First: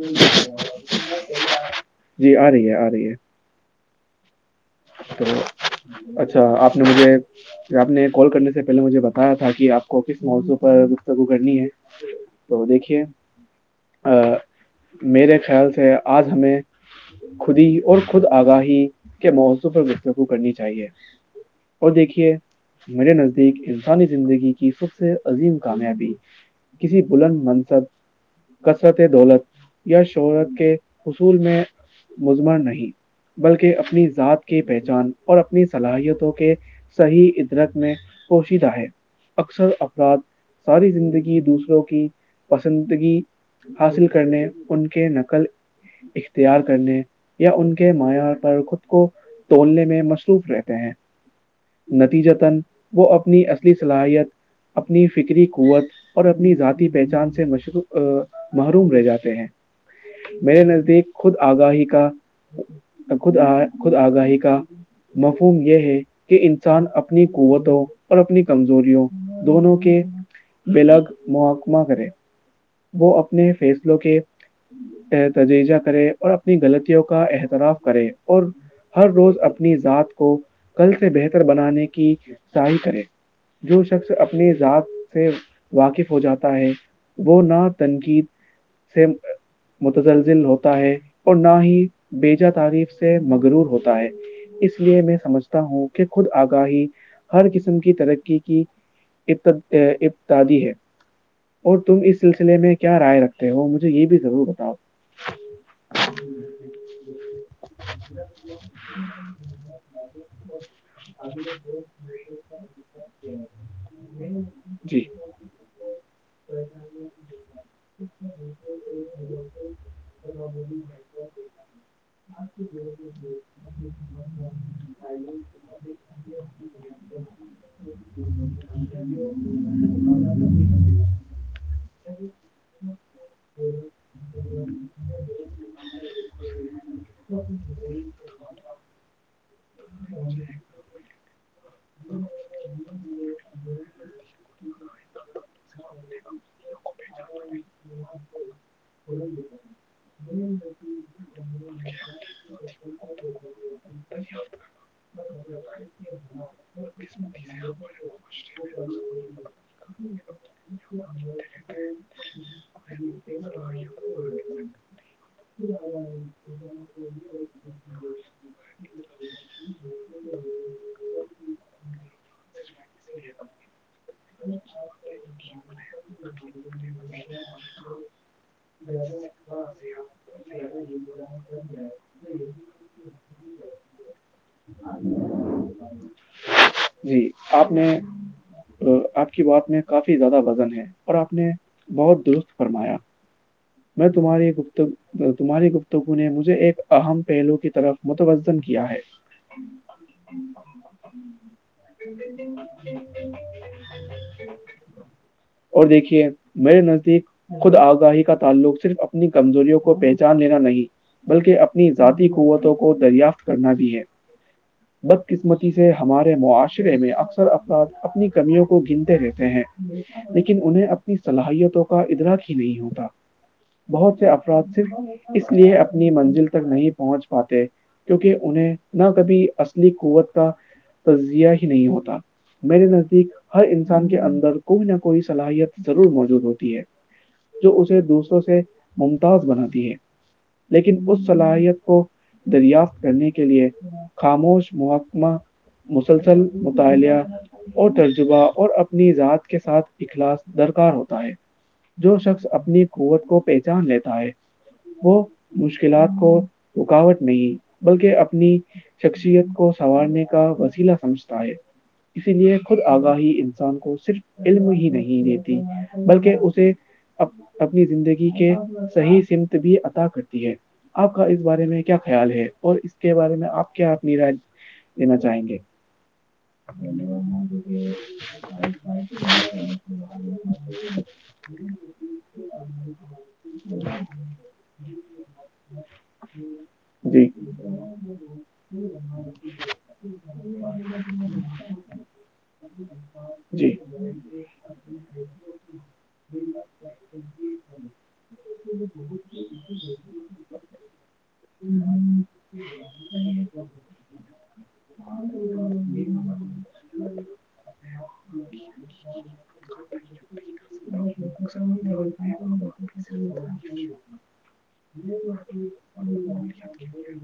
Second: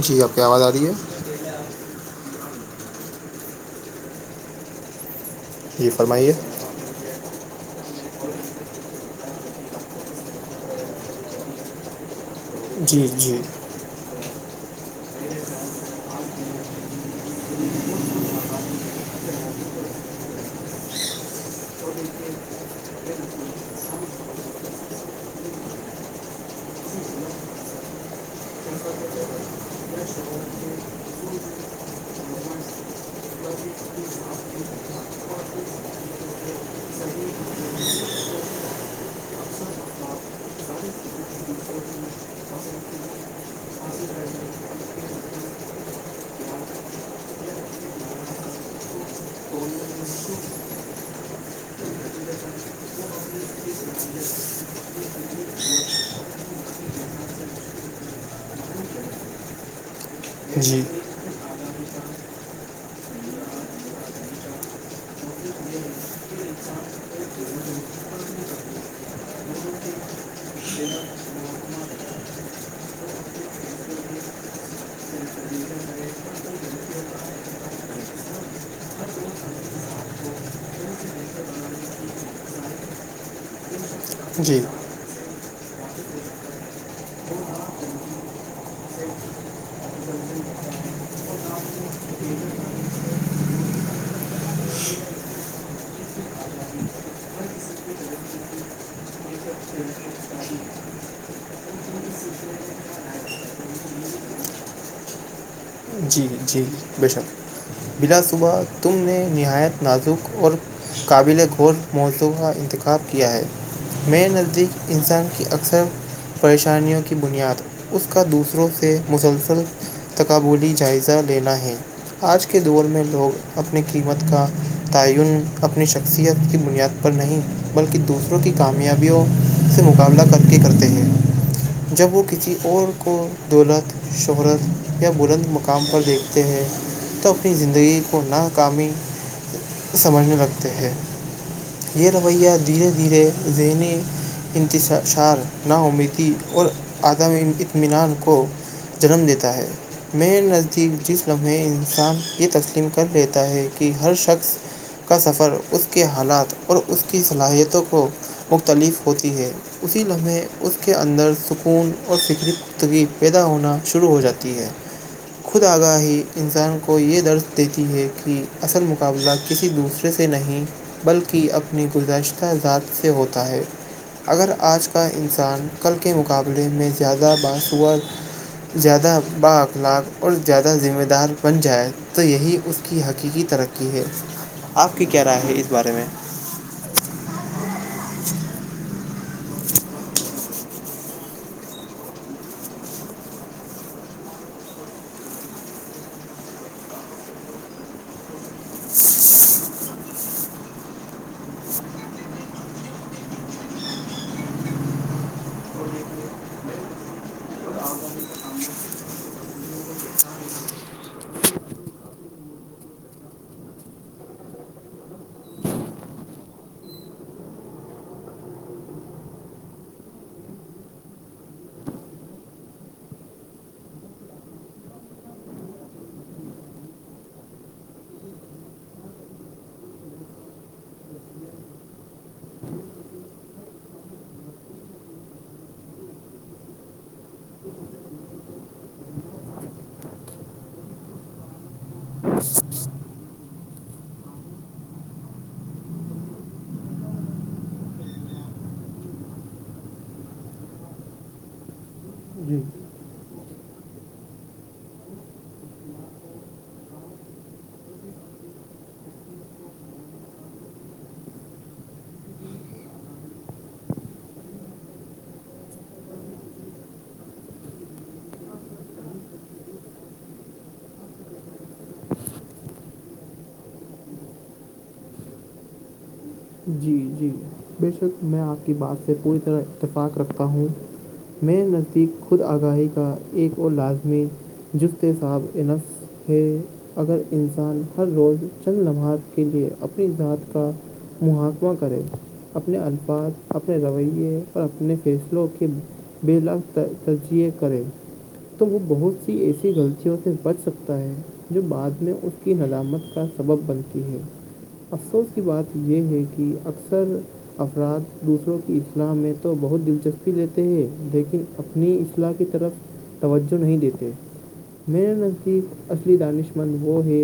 جی آپ کی آواز آ رہی ہے جی آ رہی ہے آ رہی ہے تو جی فرمائیے اچھا آپ نے مجھے آپ نے کال کرنے سے پہلے مجھے بتایا تھا کہ آپ کو کس موضع پر گفتگو کرنی ہے [unintelligible] تو دیکھیے جی جی میرے خیال سے آج ہمیں خودی اور خود آگاہی کے موضوع پر گفستفو کرنی چاہیے وہ دیکھیے میرے نزدیک انسانی زندگی کی سب سے عظیم کامیابی کسی بلند منصب کثرت دولت یا شہرت کے حصول میں مضمر نہیں بلکہ اپنی ذات کی پہچان اور اپنی صلاحیتوں کے صحیح ادرک میں کوشیدہ ہے اکثر افراد ساری زندگی دوسروں کی پسندگی حاصل کرنے ان کے نقل اختیار کرنے یا ان کے معیار پر خود کو توڑنے میں مصروف رہتے ہیں نتیج تن وہ اپنی اصلی صلاحیت اپنی فکری قوت اور اپنی ذاتی پہچان سے مشرو محروم رہ جاتے ہیں میرے جی نزدیک خود آگاہی کا خود خود آگاہی کا مفہوم یہ ہے کہ انسان اپنی قوتوں اور اپنی کمزوریوں دونوں کے ب لگ محکمہ کرے وہ اپنے فیصلوں کے تججہ کرے اور اپنی غلطیوں کا احتراف کرے اور ہر روز اپنی ذات کو کل سے بہتر بنانے کی صائی کرے جو شخص اپنی جی ذات سے واقف ہو جاتا ہے وہ نہ تنقید سے متزلزل ہوتا ہے اور نہ ہی بیےجا تعریف سے مغرور ہوتا ہے اس لیے میں سمجھتا ہوں کہ خود آگاہی ہر قسم کی ترقی کی ا اتتاد ہے اور تم اس سلسلے میں کیا رائے رکھتے ہو مجھے یہ بھی ضرور بتاؤ جی جی بے شک بلا صبح تم نے نہایت نازک اور قابل گور مولتوں کا انتخاب کیا ہے م نزدیک جی انسان کی اکثر پریشانیوں کی بنیاد اس کا دوسروں سے مسلسل تقابولی جائزہ لینا ہے آج کے دور میں لوگ اپنی قیمت کا تعین اپنی شخصیت کی بنیاد پر نہیں بلکہ دوسروں کی کامیابیوں سے مقابلہ کر کے کرتے ہیں جب وہ کسی اور کو دولت شہرت یا بلند مقام پر دیکھتے ہیں تو اپنی زندگی کو ناکامی سمجھنے لگتے ہیں یہ رویہ دھیرے دھیرے ذہنی انتششار نا امید اور عدم اطمینان کو جنم دیتا ہے میں نظ تھی جس لمحے انسان یہ تسلیم کر لیتا ہے کہ ہر شخص کا سفر اس کے حالات اور اس کی صلاحیتوں کو مختلف ہوتی ہے اسی لمحے اس کے اندر سکون اور فکری پتگی پیدا ہونا شروع ہو جاتی ہے خود آگاہی انسان کو یہ درد دیتی ہے کہ اصل مقابلہ کسی دوسرے سے نہیں بلکہ اپنی گزشتہ ذات سے ہوتا ہے اگر آج کا انسان کل کے مقابلے میں زیادہ باش ہوا زیادہ بھاخ لاک اور زیادہ ذمہ دار بن جائے تو یہی اس کی حقیقی ترقی ہے آپ کی کیا رائے ہے اس بارے میں جی آپ نے آپ کی بات میں کافی زیادہ وزن ہے اور آپ نے بہت درست فرمایا میں تمہاری ایک گپتم تمہاری گفتگو نے مجھے ایک اہم پہلو کی طرف متوزن کیا ہے [unintelligible] [unintelligible] اور دیکھیے میرے نزدیک خود آگاہی کا تعلق صرف اپنی کمزوروں کو پہچان لینا نہیں بلکہ اپنی ذاتی قوتوں کو دریافت کرنا بھی ہے [unintelligible] بدقسمتی سے ہمارے معاشرے میں اکثر افراد اپنی کمیوں کو گنتے رہتے ہیں لیکن انہیں اپنی صلاحیتوں کا ادراک ہی نہیں ہوتا بہت سے افراد صرف اس لیے اپنی منزل تک نہیں پہنچ پاتے کیونکہ انہیں نہ کبھی اصلی قوت کا تجزیہ ہی نہیں ہوتا میرے نزدیک ہر انسان کے اندر کوئی نہ کوئی صلاحیت ضرور موجود ہوتی ہے جو اسے دوسروں سے ممتاز بناتی ہے لیکن اس صلاحیت کو دریافت کرنے کے لیے خاموش محکمہ مسلسل مطالعہ اور ترجبہ اور اپنی ذات کے ساتھ اخلاص درکار ہوتا ہے جو شخص اپنی قوت کو پہچان لیتا ہے وہ مشکلات کو رکاوٹ نہیں بلکہ اپنی شخصیت کو سنوارنے کا وسیلا سمجھتا ہے اسی لیے خود آگاہی انسان کو صرف علم ہی نہیں دیتی بلکہ اسے اپ- اپنی زندگی کے صحیح سمت بھی عطا کرتی ہے آپ کا اس بارے میں کیا خیال ہے اور اس کے بارے میں آپ کیا اپنی رج دینا چاہیں گے جی جی بے شک میں آپ کی بات سے پوری طرح اتفاق رکھتا ہوں میرے نزدیک خود آگاہی کا ایک اور لازمی جست صاحب انف ہے اگر جی انسان ہر روز چند لمحات کے لیے اپنی ذات کا محکمہ کرے اپنے الفاظ جی اپنے رویے اور اپنے فیصلوں کے ب لاک ترجیح کرے تو وہ بہت سی ایسی غلطیوں سے بچ سکتا ہے جو بعد میں اس کی نلامت کا سبب بنتی ہے افسوس کی بات یہ ہے کہ اکثر افراد دوسروں کی اسلام میں تو بہت دلچسپی لیتے ہیں لیکن اپنی اصلاح کی طرف توجہ نہیں دیتے میرے نزدیک اصلی دانش مند وہ ہے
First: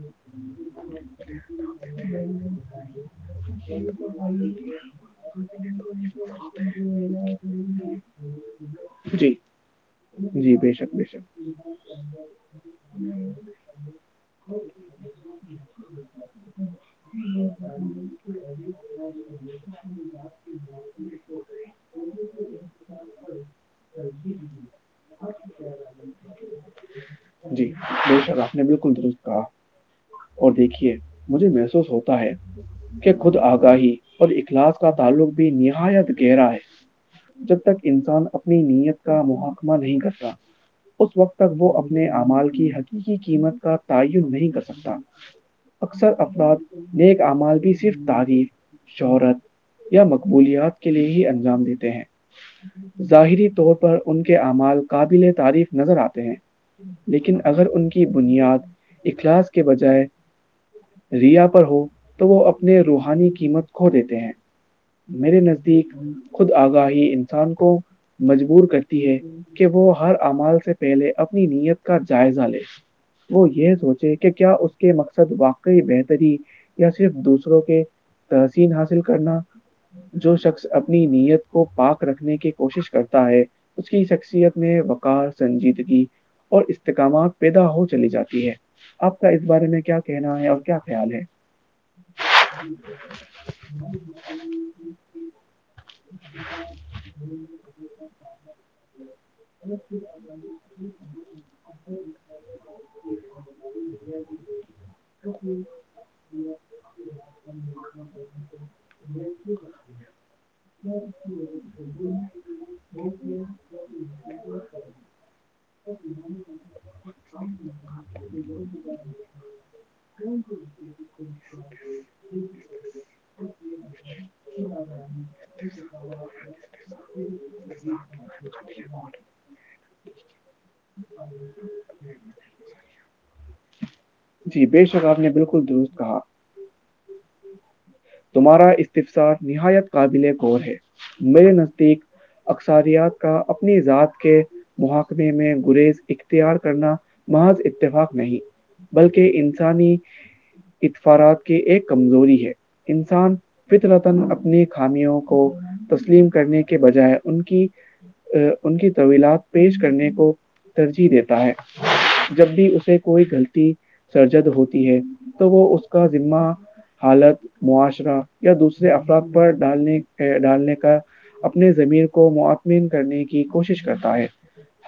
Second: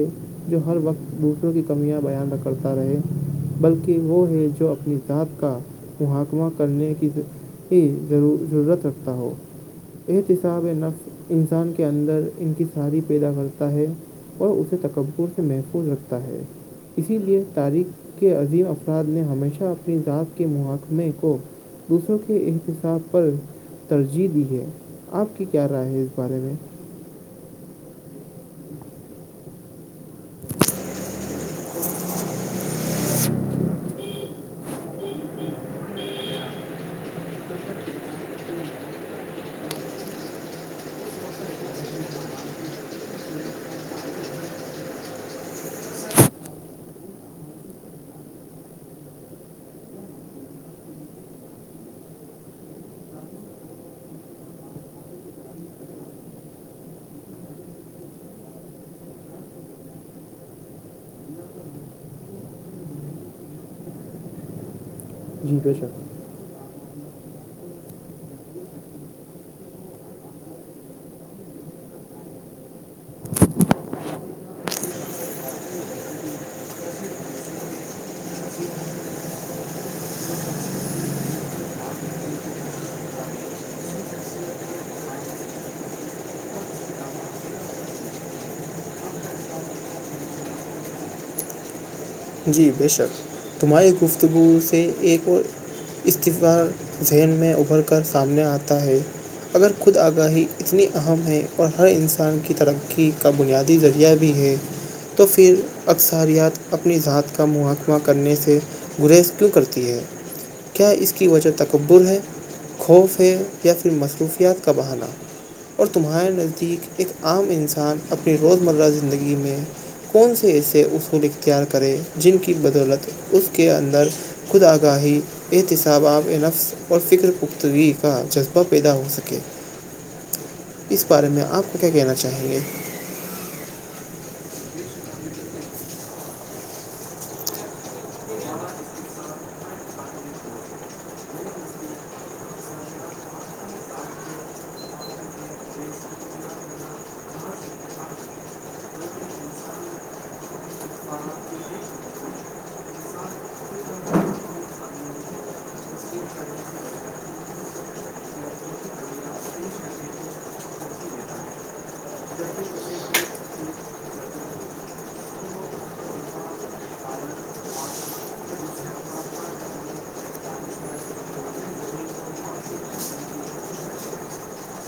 جو ہر وقت دوسر کی کمیاں بیان نہ کرتا رہے بلکہ وہ ہے جو اپنی جذات کا محکمہ کرنے کی ضرورت رکھتا ہو جی جی احتساب بے شک بے نفس شک انسان کے اندر ان کی ساری پیدا کرتا ہے اور اسے تکر سے محفوظ رکھتا ہے اسی لیے تاریخ عظیم افراد نے ہمیشہ اپنی ذات کے محکمے کو دوسروں کے احتساب پر ترجیح دی ہے آپ کی کیا رائے ہے اس بارے میں جی بے شاء اللہ آپ نے بالکل درست کہا اور دیکھیے مجھے محسوس ہوتا ہے کہ خود آگاہی اور اخلاس کا تعلق بھی نہایت گہرا ہے جب تک انسان اپنی نیت کا محکمہ نہیں کرتا اس وقت تک وہ اپنے اعمال کی حقیقی قیمت کا تعین نہیں کر سکتا اکثر افراد نیک اعمال بھی صرف تعریف شہرت یا مقبولیات کے لیے ہی انجام دیتے ہیں ظاہری طور پر ان کے اعمال قابل تعریف نظر آتے ہیں لیکن اگر ان کی بنیاد اخلاص کے بجائے ریا پر ہو تو وہ اپنے روحانی قیمت کھو دیتے ہیں میرے جی بے نزدیک شک خود آگاہی انسان کو مجبور کر کہ وہ ہر امال سے پہلے اپنی نیت کا جائزہ لے وہ یہ سوچے کہ کیا اس کے مقصد واقعی بہتری یا صرف دوسروں کے تحسین حاصل کرنا جو شخص اپنی نیت کو پاک رکھنے کی کوشش کرتا ہے اس کی شخصیت میں وقار سنجیدگی اور استکامات پیدا ہو چلی جاتی ہے آپ کا اس بارے میں کیا کہنا ہے اور کیا خیال ہے جی بے شک تمہاری گفتگو سے ایک اور استفار ذین میں ابھر کر سامنے آتا ہے اگر خود آگاہی اتنی اہم ہے اور ہر انسان کی ترقی کا بنیاد ذریعہ بھی ہیں تو پھر اکثاریات اپ اپنی ذات کا محکمہ کرنے سے گریز کیوں کرتی ہے کیا اس [unintelligible] پ یا پھر مصروفیات کا بہانا اور تمہارے نزدیک ایک عام انسان اپنی روزمرہ زندگی میں کون سے ایسے اصول اختیار کرے جن کی بدولت اس کے اندر خود آگاہی احتساب آام نفس اور فکر پختگی کا جگہ پیدا ہو سکے اس بارے میں آپ کو کیا کہنا چاہیں گے جی بے شک آپ نے بالکل درست کہا [unintelligible] تمہارا استفسار نہایت قابل غور ہے میرے نزدیک اکساریات کا اپنی ذات کے محااکمے میں گریز اختیار کرنا محذ اتفاق نہیں بلکہ انسانی اطفارات کی ایک کمزوری ہے انسان پت رتن اپنی خامیوں کو تسلیم کرنے کے بجائے ان کی ان کی طویلات پیش کرنے کو ترجیح دیتا ہے جب بھی اسے کوئی غلطی سرجد ہوتی ہے تو وہ اس کا ذمہ حالت معاشرہ یا دوسرے افراد پر ڈالنے ڈالنے کا اپنے زمیر کو مطمین کرنے کی کوشش کرتا ہے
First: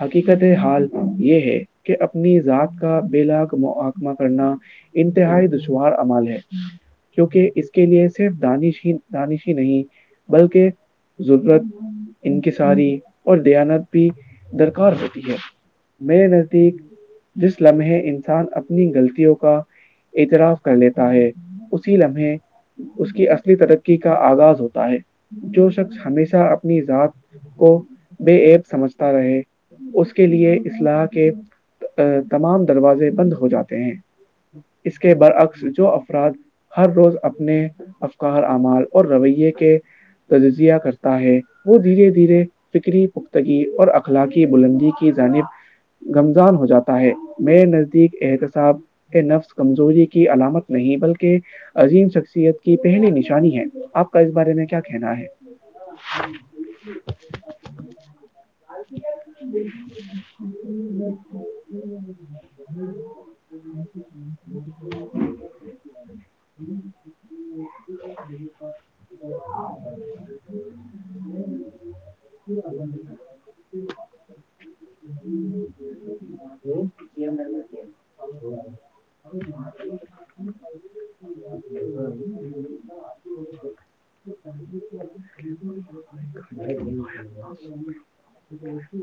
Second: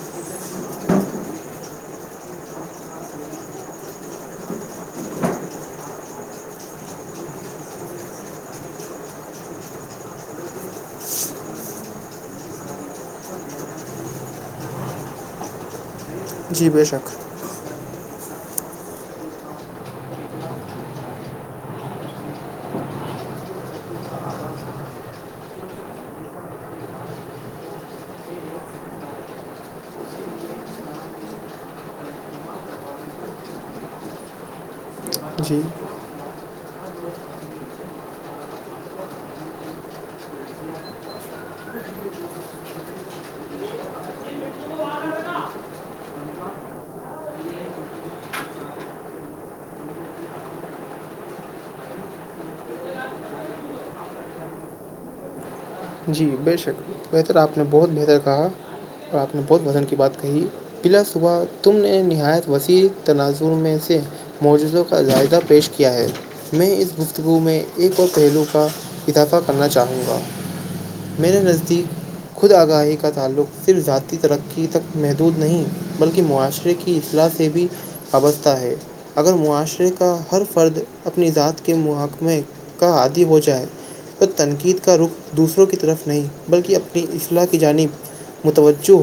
حقیقت حال یہ ہے کہ اپنی ذات کا بلاگ محکمہ کرنا انتہائی دشوار امال ہے کیونکہ اس کے لیے صرف دانش ہی دانش ہی نہیں بلکہ ضرورت ان کے ساری اور دیانت بھی درکار ہوتی ہے میرے جی نزدیک بے شک جس لمحے انسان اپنی غلطوں کا اعتراف کر لیتا ہے اسی لمحے اس کی اصلی ترقی کا آغاز ہوتا ہے جو شخص ہمیشہ اپنی ذات کو بےع سمجھتا رہے اس کے لیے اسلاح کے تمام دروازے بند ہو جاتے ہیں اس کے برعکس جی جو افراد ہر روز اپنے افکار اعمال اور رویے کے تجزیہ کرتا ہے وہ دھیرے دھیرے فکری پختگی اور اخلاقی بلندی کی جانب گمزان ہو جاتا ہے میرے نزدیک احتسااب کہ نفس کمزوری کی علامت نہیں بلکہ عظیم شخصیت کی پہلی نشانی ہے آپ کا اس بارے میں کیا کہنا ہے جی بے شک بہتر آپ نے بہت بہتر کہا اور آپ نے بہت وزن کی بات کہی بلا صبح تم نے نہایت وسیع تناظر میں سے موجزوں کا جائدہ پیش کیا ہے میں اس گفتگو میں ایک اور پہلو کا اضافہ کرنا چاہوں گا [unintelligible] میرے نزدیک خود آگاہی کا تعلق صرف ذاتی ترقی تک محدود نہیں بلکہ معاشرے کی اصلاح سے بھی وابستہ ہے اگر معاشرے کا ہر فرد اپنی ذات کے محکمے کا عادی ہو جائے تو تنقید کا رخ دوسروں کی طرف نہیں بلکہ اپبنے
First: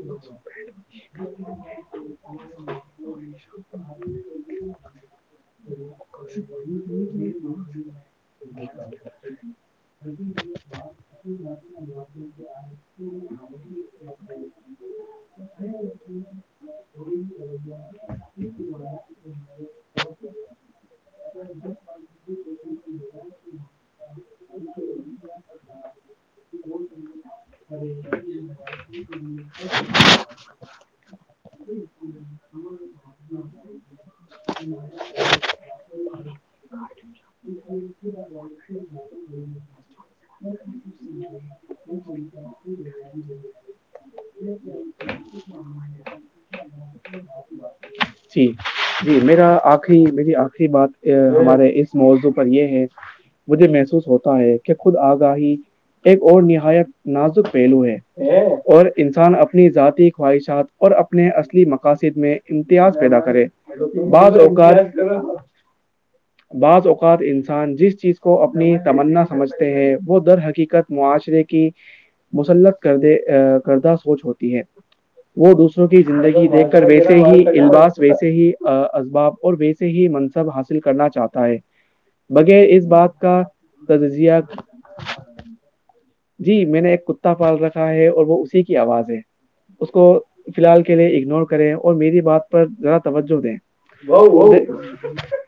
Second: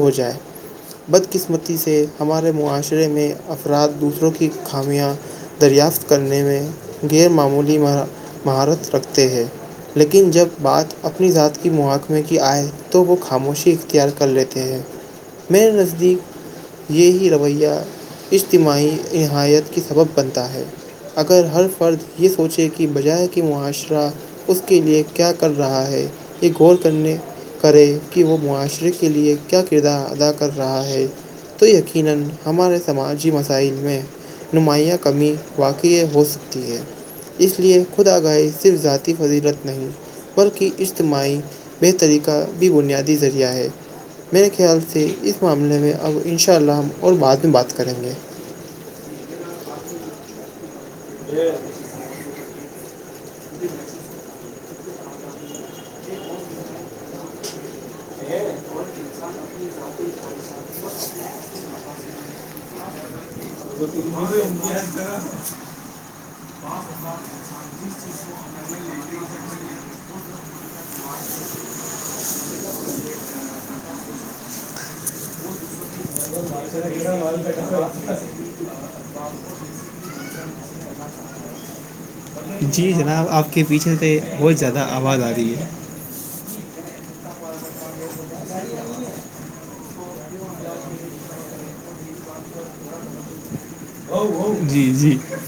ہو جائے بدقسمتی سے ہمارے معاشرے میں افراد دوسروں کی خامیاں دریافت کرنے میں غیر معمولی مہارت رکھتے ہیں لیکن جب بات اپنی ذات کی مواق میںے کی آئے تو وہ خاموشی اختیار کر لیتے ہیں میرے نزدیک یہی رویہ اجتماعی نہایت کے سبب بنتا ہے اگر ہر فرد یہ سوچے کہ بجائے کہ معاشرہ اس کے لیئے کیا کر رہا ہے ہے یہ غورنے کریں کہ وہ معاشرے کے لئے کیا کردار ادا کر رہا ہے تو یقینا ہمارے سماجی مسائل میں نمایاں کمی واقعی ہو سکتی ہے اس لیے خوداگاہی صرف ذاتی فضیلت نہیں بلکہ اجتماعی بے طریقہ بھی بنیادی ذریعہ ہے میرے خیال سے اس معاملے میں اب ان شاء اللہ ہم اور بعد میں بات کریں گے جی جی میرا آخری میری آخری بات ہمارے اس موضوع پر یہ ہے مجھے محسوس ہوتا ہے کہ خود آگاہی ایک اور نہایت نازک پہلو ہے اور انسان اپنی ذاتی خواہشات اور اپنے اصلی مقاصد میں امتیاز پیدا کرے بعض اوقات [unintelligible] بعض اوقات انسان جس چیز کو اپنی تمنا سمجھتے ہیں وہ در حقیقت معاشرے کی مسلق کرد کردہ سوچ ہوتی ہے وہ دوسروں کی زندگی دیکھ کر ویسے ہی الباس ویسے ہی اسباب اور ویسے سے ہی منصب حاصل کرنا چاہتا ہے بغیر اس جی بات جناب کا آپ کے پیچھے سے تجزیہ بہت زیادہ آواز آ رہی ہے جی میں نے ایک کتا پال رکھا ہے اور وہ اسی کی آواز ہے اس کو فی الحال کے لیے اگنور کریں اور میری بات پر ذرا توجہ دیں جی جی [unintelligible]